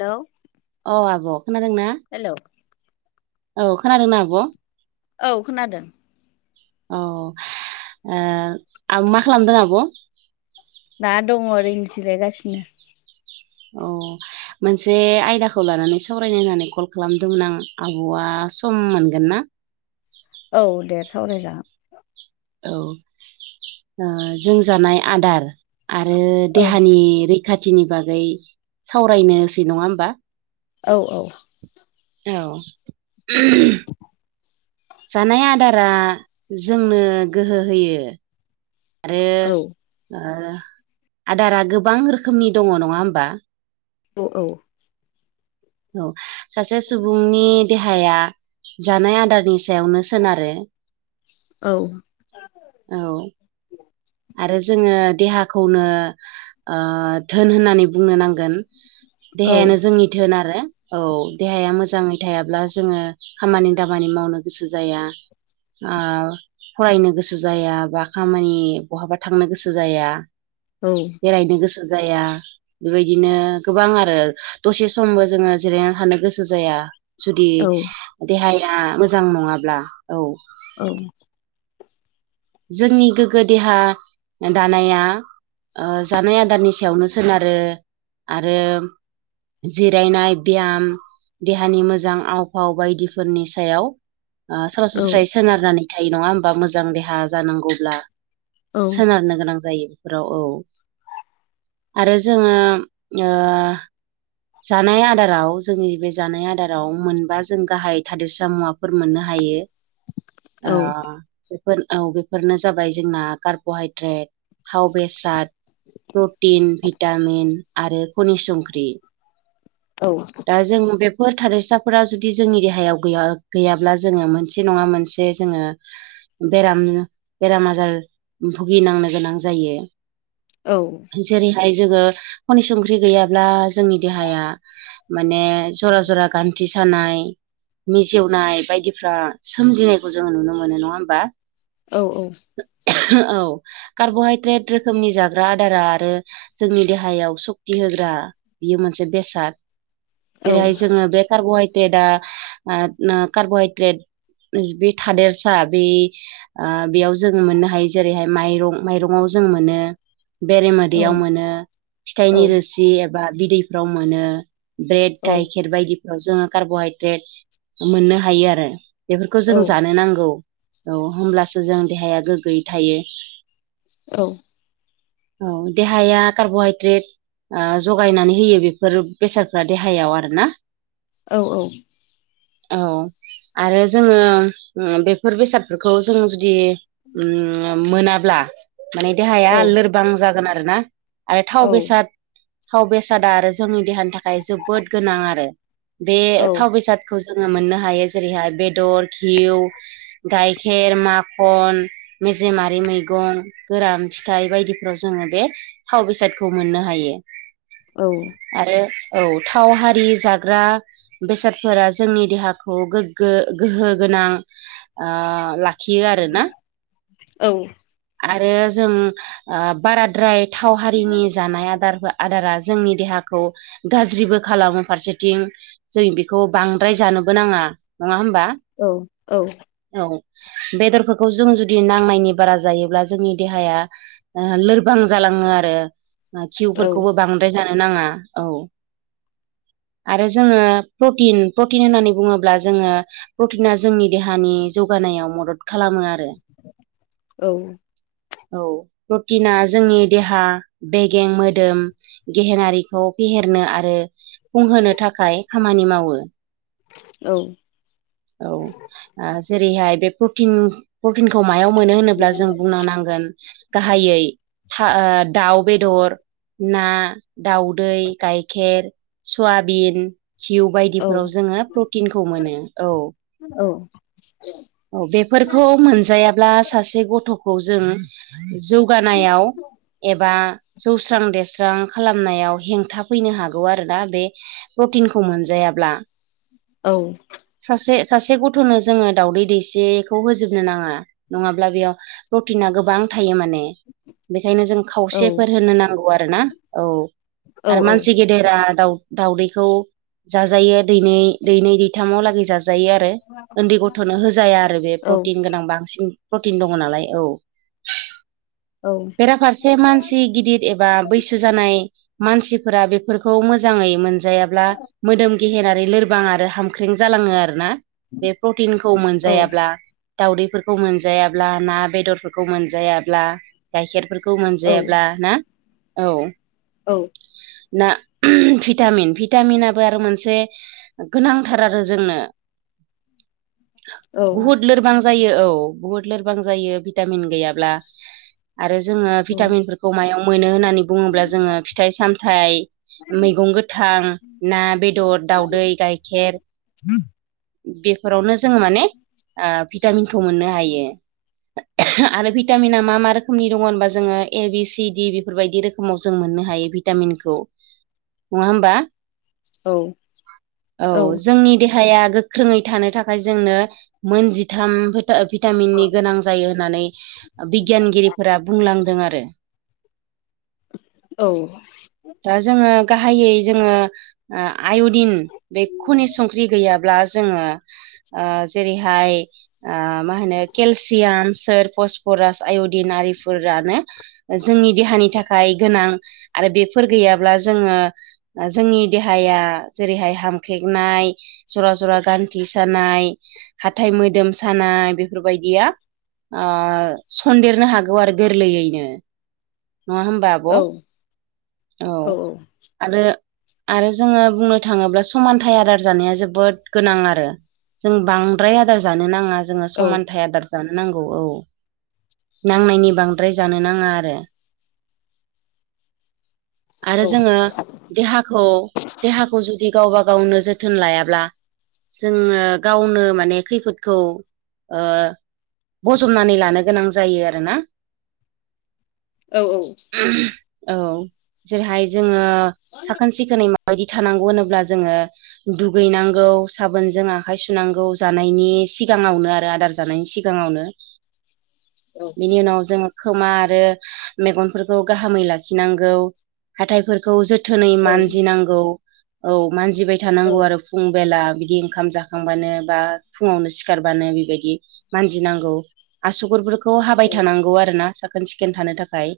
Hello? अ आब' खोनादोंना? हेलौ? औ खोनादोंना आब'? औ खोनादों। औ ओ आ मा खालामदों आब'? दा दङ ओरैनो जिलायगासिनो। अह। मोनसे आयदाखौ लानानै सावरायनो होननानै कल खालामदोंमोन आं आब'आ सम मोनगोन ना? औ देर सावराय जागोन। औ ओ जों जानाय आदार आरो औ देहानि रै खाथिनि बागै सावरायनोसै नङा होमबा? औ औ। औ। जानाय आदारा जोंनो गोहो होयो। आरो औ ओ आदारा गोबां रोखोमनि दङ नङा होमबा? औ औ। औ सासे सुबुंनि देहाया जानाय आदारनि सायावनो सोनारो। औ। औ। आरो जोङो देहाखौनो ओ धोन होननानै बुंनो नांगोन। औ देहायानो जोंनि धोन आरो। औ देहाया मोजाङै थायाब्ला जोङो खामानि दामानि मावनो गोसो जाया। ओ फरायनो गोसो जाया बा खामानि बहाबा थांनो गोसो जाया। औ। बेरायनो गोसो जाया। बेबायदिनो गोबां आरो दसे समबो जोङो जिरायनानै थानो गोसो जाया। जुदि औ देहाया मोजां नङाब्ला औ। औ जोंनि गोग्गो देहा दानाया ओ जानाय आदारनि सायावनो सोनारो आरो जिरायनाय, बियाम, देहानि मोजां आव फाव बायदिफोरनि सायाव। औ सरासनस्रायै सोनारनानै थायो नङा होमबा मोजां देहा जानांगौब्ला सोनारनो गोनां जायो बेफोराव औ। आरो जोङो, ओ जानाय आदाराव जोंनि बे जानाय आदाराव मोनबा जों गाहाय थादेरसा मुवा फोर मोननो हायो। औ बेफोर औ बे फोरनो जाबाय जोंना कार्बहाइद्रेट, थाव बेसाद, प्रटिन, भित टामिन आरो खनि संख्रि। औ दा जों बेफोर थारसाफोरा जुदि जोंनि देहायाव गैया गैयाब्ला जोङो मोनसे नङा मोनसे जे जोङो बेराम बेराम आजार भुगिनांनो गोनां जायो। औ जेरैहाय जोङो खनि संख्रि गैयाब्ला जोंनि देहाया माने जरा जरा गान्थि सानाय मिजेवनाय बायदिफ्रा सोमजिनायखौ जोङो नुनो मोनो नङा होमबा? औ औ। औ कार्बहायद्रेट रोखोमनि जाग्रा आदारा आरो जोंनि देहायाव सक्ति होग्रा बेयो मोनसे बेसाद। जेरेहाय जोङो बे कार्बहाइ जे दा ओ नो कार्बहाइद्रेट बि थादेरसा बि ओ बेयाव जों मोननो हायो जेरैहाय माइरं माइरंआव जों मोनो बेरे मोदैयाव मोनो फिथाइनि रोसि एबा बिदैफ्राव मोनो। ब्रेड, गाइखेर बायदिफ्राव जोङो कार्बहाइद्रेट मोननो हायो आरो। बेफोरखौ जों जानो नांगौ औ होमब्लासो जों देहाया गोग्गोयै थायो। औ औ देहाया कार्बहाइद्रेट ओ जगायनानै होयो बेफोर बेसादफ्रा देहायाव आरोना। औ औ। औ आरो जोङो उम बेफोर बेसादफोरखौ जों जुदि उम मोनाब्ला माने देहाया लोरबां जागोन आरोना। आरो थाव बेसाद थाव बेसादा आरो जोंनि देहानि थाखाय जोबोद गोनां आरो। बे थाव बेसाद खौ जोङो मोननो हायो जेरैहाय बेदर खिउ गाइखेर माख खन मेजेमारि मैगं गोरान फिथाइ बायदिफ्राव जोङो बे थाव बेसादखौ मोननो हायो। औ। आरो औ थाव हारि जाग्रा बेसादफोरा जोंनि देहाखौ गोग्गो गोहो गोनां ओ लाखियो आर ना आरो जों ओ बाराद्राय थाव हारिनि जानाय आदारबो आदारा जोंनि देहाखौ गाज्रिबो खालामो फारसेथिं जों बेखौ बांद्राय जानोबो नाङा नङा होमबा? औ औ। औ बेदर खौ जों जुदि नांनायनि बारा जायोब्ला जोंनि देहाया लोरबां जालाङो आरो। घिउफोरखौबो बांद्राय जानो नाङा औ। आरो जोङो प्रटिन प्रटिन होननानै बुङोब्ला जोङो प्रटिना जोंनि देहानि जौगानायाव मदद खालामो आरो। औ। औ प्रटिना जोंनि देहा बेगें मोदोम गेहेनारिखौ फेहेरनो आरो फुंहोनो थाखाय खामानि मावो। औ। औ जेरैहाय बे प्रटिन प्रटिनखौ मायाव मोनो होनोब्ला जों बुंनो नांगोन गाहायै था ओ दाउ बेदर ना, दउदै, गायखेर, सयाबिन घिउ बायदिफोराव जोङो प्रटिनखौ मोनो औ। [unintelligible] औ बेफोरखौ मोनजायाब्ला सासे गथ'खौ जों जौगानायाव एबा जौस्रां देरस्रां खालामनायाव हेंथा फैनो हागौ आरोना बे प्रटिनखौ मोनजायाब्ला। औ। सासे सासे गथ'नो जोङो दावदै उदैसेखौ होजोबनो नाङा नङाब्ला बेयाव प्रटिना गोबां थायो माने। बेखायनो जों औ औ खावसेफोर होनो नांगौ आरोना। औ। औ आरो मानसि गे दोरा दावदैखौ जाजायो दैनै-दैथामाव लागै जाजायो आरो। उन्दै गथ'नो होजाया आरो बे प्रटिन गोनां बांसिन प्रटिन दङ नालाय औ। बेराफारसे मानसि गिदिर एबा बैसो जानाय मानसिफोरा बेफोरखौ मोजाङै मोनजायाब्ला मोदोम गेहेेनारि लोरबां आरो हामख्रें जालाङो आरोना बे प्रटिनखौ मोन जायाब्ला दाउदैफोरखौ मोनजायाब्ला ना बेदरफोरखौ मोनजायाब्ला। गाइखेरफोरखौ मोनजायाब्ला ना। औ। [unintelligible] ना भिटामिन भिटामिनाबो आरो मोनसे गोनांथार आरो जोंनो। बहुद लोरबां जायो औ बुहुद लोरबां जायो भिटामिन गैयाब्ला। आरो जोङो भिटामिनफोरखौ मायाव मोनो होननानै बुङोब्ला जोङो फिथाइ सामथाइ मैगं गोथां ना बेदर दाउदै गाइखेर। [inaudible] बेफोरावनो जोङो माने ओ भिटामिनखौ मोननो हायो। आरो भिटामिना मा मा रोखोमनि दङ होनबा जोङो ए बि सिडि बेफोरबायदि रो समाव जों मोननो हायो भिटामिनखौ नङा होमबा। औ जोंनि देहाया गोख्रोङै थानो थाखाय जोंनो मोन जिथाम भिटामिननि गोनां जायो होननानै बिगियानगिरिफोरा बुंलांदों आरो। औ। दा जोङो गाहायै जोङो ओ आय'दिन बे खनि संख्रि गैयाब्ला जोङो ओ जेरैहाय ओ मा होनो केलसियाम, सोर, पसफरास, आय'दिन आरिफोरानो जोंनि देहानि थाखाय गोनां आरो बेफोर गैयाब्ला जोङो जोंनि देहाया जेरैहाय हामख्रेंनाय जरा-जरा गान्थि सानाय हाथाय मोदोम सानाय बेफोरबायदिया ओ सन्देरनो हागौ आरो गोरलैयैनो, नङा होमबा? आब' औ। औ। आरो आरो जोङो बुंनो थाङोब्ला समानथ आदार जानाया जोबोद गोनां आरो। जों बांद्राय आदार जानो नाङा। जोङो औ समानथाय आदार जानो नांगौ औ। नांनायनि बांद्राय जानो नाङा आरो। आरो औ जोङो देहाखौ देहाखौ जुदि गावबा गावनो जोथोन लायाब्ला जोङो गावनो माने खैफोदखौ ओ बजबनानै लानो गोनां जायो आरोना। औ औ। औ जेरैहाय जोङो साखोन सिखोनै मा माबायदि थानांगौ होनोब्ला जोङो दुगैनांगौ साबोनजों आखाइ सुनांगौ जानायनि सिगाङावनो आरो आदार जानायनि सि गाङावनो [inaudible] बेनि उनाव जोङो खोमा आरो मेगनफोरखौ गाहामै लाखिनांगौ। हाथायफोरखौ जोथोनै मानजिनांगौ। औ मानजिबाय थानांगौ आरो फुं बेला बिदि ओंखाम जाखांबानो बा फुङावनो सिखारबानो बेबायदि मानजिनांगौ, आसुगरफोरखौ खौ हाबाय थानांगौ आरोना साखोन सिखोन थानो थाखाय,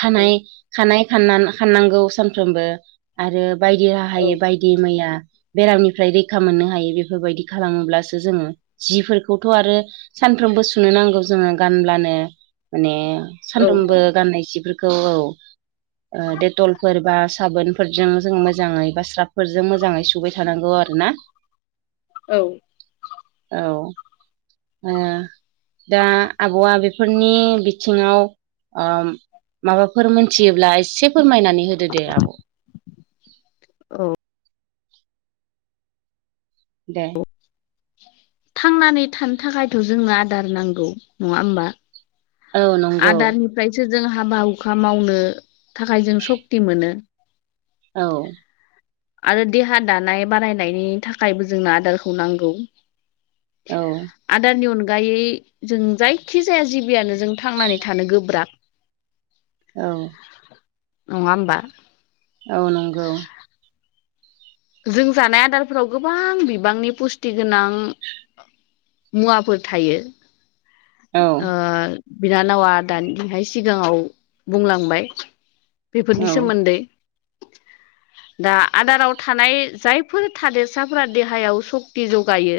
खानाय खानाय खानना‌-खाननांगौ सानफ्रोमबो आरो बायदि राहायै बायदि मैया बेरामनिफ्राय रैखा मोननो हायो बेफोरबायदि खालामोब्लासो जोङो, जिफोरखौथ' आरो सानफ्रोमबो सुनो नांगौ जोङो गानब्लानो। माने औ सानफ्रोमबो गाननाय सिफोरखौ औ ओ डेटलफोर बा साबोनफोरजों जों मोजाङै बा स्राबफोरजों मोजाङै सुबाय थानांगौ आरो ना। औ। औ ओ। दा आब'आ बेफोरनि बिथिङाव माबाफोर मोन मिथियोब्ला एसे फोरमायनानै होदो दे आब'। औ। दे। थांनानै थानो थाखायथ' जोंनो आदार नांगौ नङा होमबा? औ नंगौ आदारनिफ्रायसो जों हाबा हुखा मावनो थाखाय जों सक्ति मोनो। औ। आरो देहा दानाय बारानायनायनि थाखायबो जोंनो आदारखौ नांगौ। औ। आदारनि अनगायै जों जायखि जाया जिबियानो जों थांनानै थानो गोब्राब। [inaudible] औ। नङा होमबा? औ नंगौ। जों जानाय आदारफोराव गोबां बिबांनि पुस्टि गोनां मुवाफोर थायो औ ओ बिनानावा दानिहाय सिगाङाव बुंलांबाय। औ बेफोरनि सोमोन्दै दा आदाराव थानाय जायफोर थादेरसाफोरा देहायाव सक्ति जगायो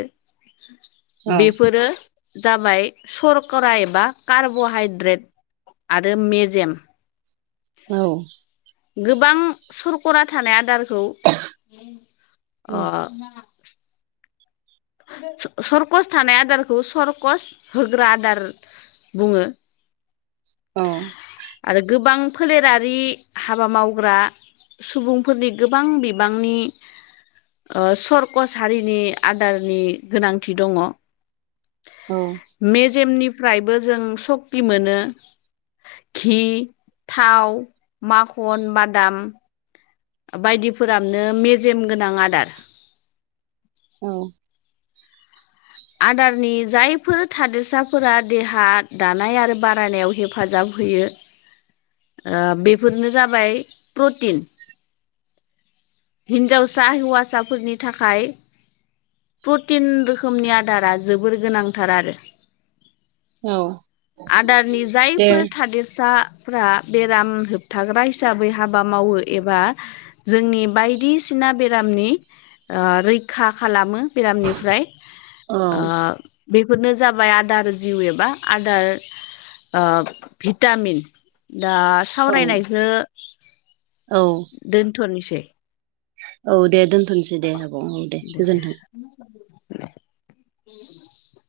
औ बेफोरो जाबाय सरकरा एबा कार्ब'हाइद्रेट आरो मेजेम। औ। गोबां सरका थानाय आदारखौ अ- सरकस थानाय आदारखौ सरकस होग्रा आदार बुङो। औ। आरो गोबां फोलेरारि हाबा मावग्रा सुबुंफोरनि गोबां बिबांनि सरकसारिनि आदारनि गोनांथि दङ। औ। मेजेमनिफ्रायबो जों सक्ति मोनो। घि, थाव, माखन, बादाम बायदिफोरानो मेजेम गोनां आदार। औ। आदारनि जायफोर थादेरसाफोरा देहा दानाय आरो बारायनायाव हेफाजाब होयो बेफोरनो जाबाय प्रटिन। हिनजावसा हौवासाफोरनि थाखाय प्रटिन रोखोमनि आदारा जोबोर गोनांथार आरो। औ आदारनि दे जायफोर थादेरसा फ्रा बेराम होबथाग्रा हिसाबै हाबा मावो एबा जोंनि बायदिसिना बेरामनि रैखा खालामो बेरामनिफ्राय औ ओ- बेफोरनो जाबाय आदार जिउ एबा आदार भिटामिन दा औ सावरायनायखो औ। दोनथ'नोसै? औ दे दोनथ'नोसै दे आब' औ दे गोजोन्थों। [inaudible]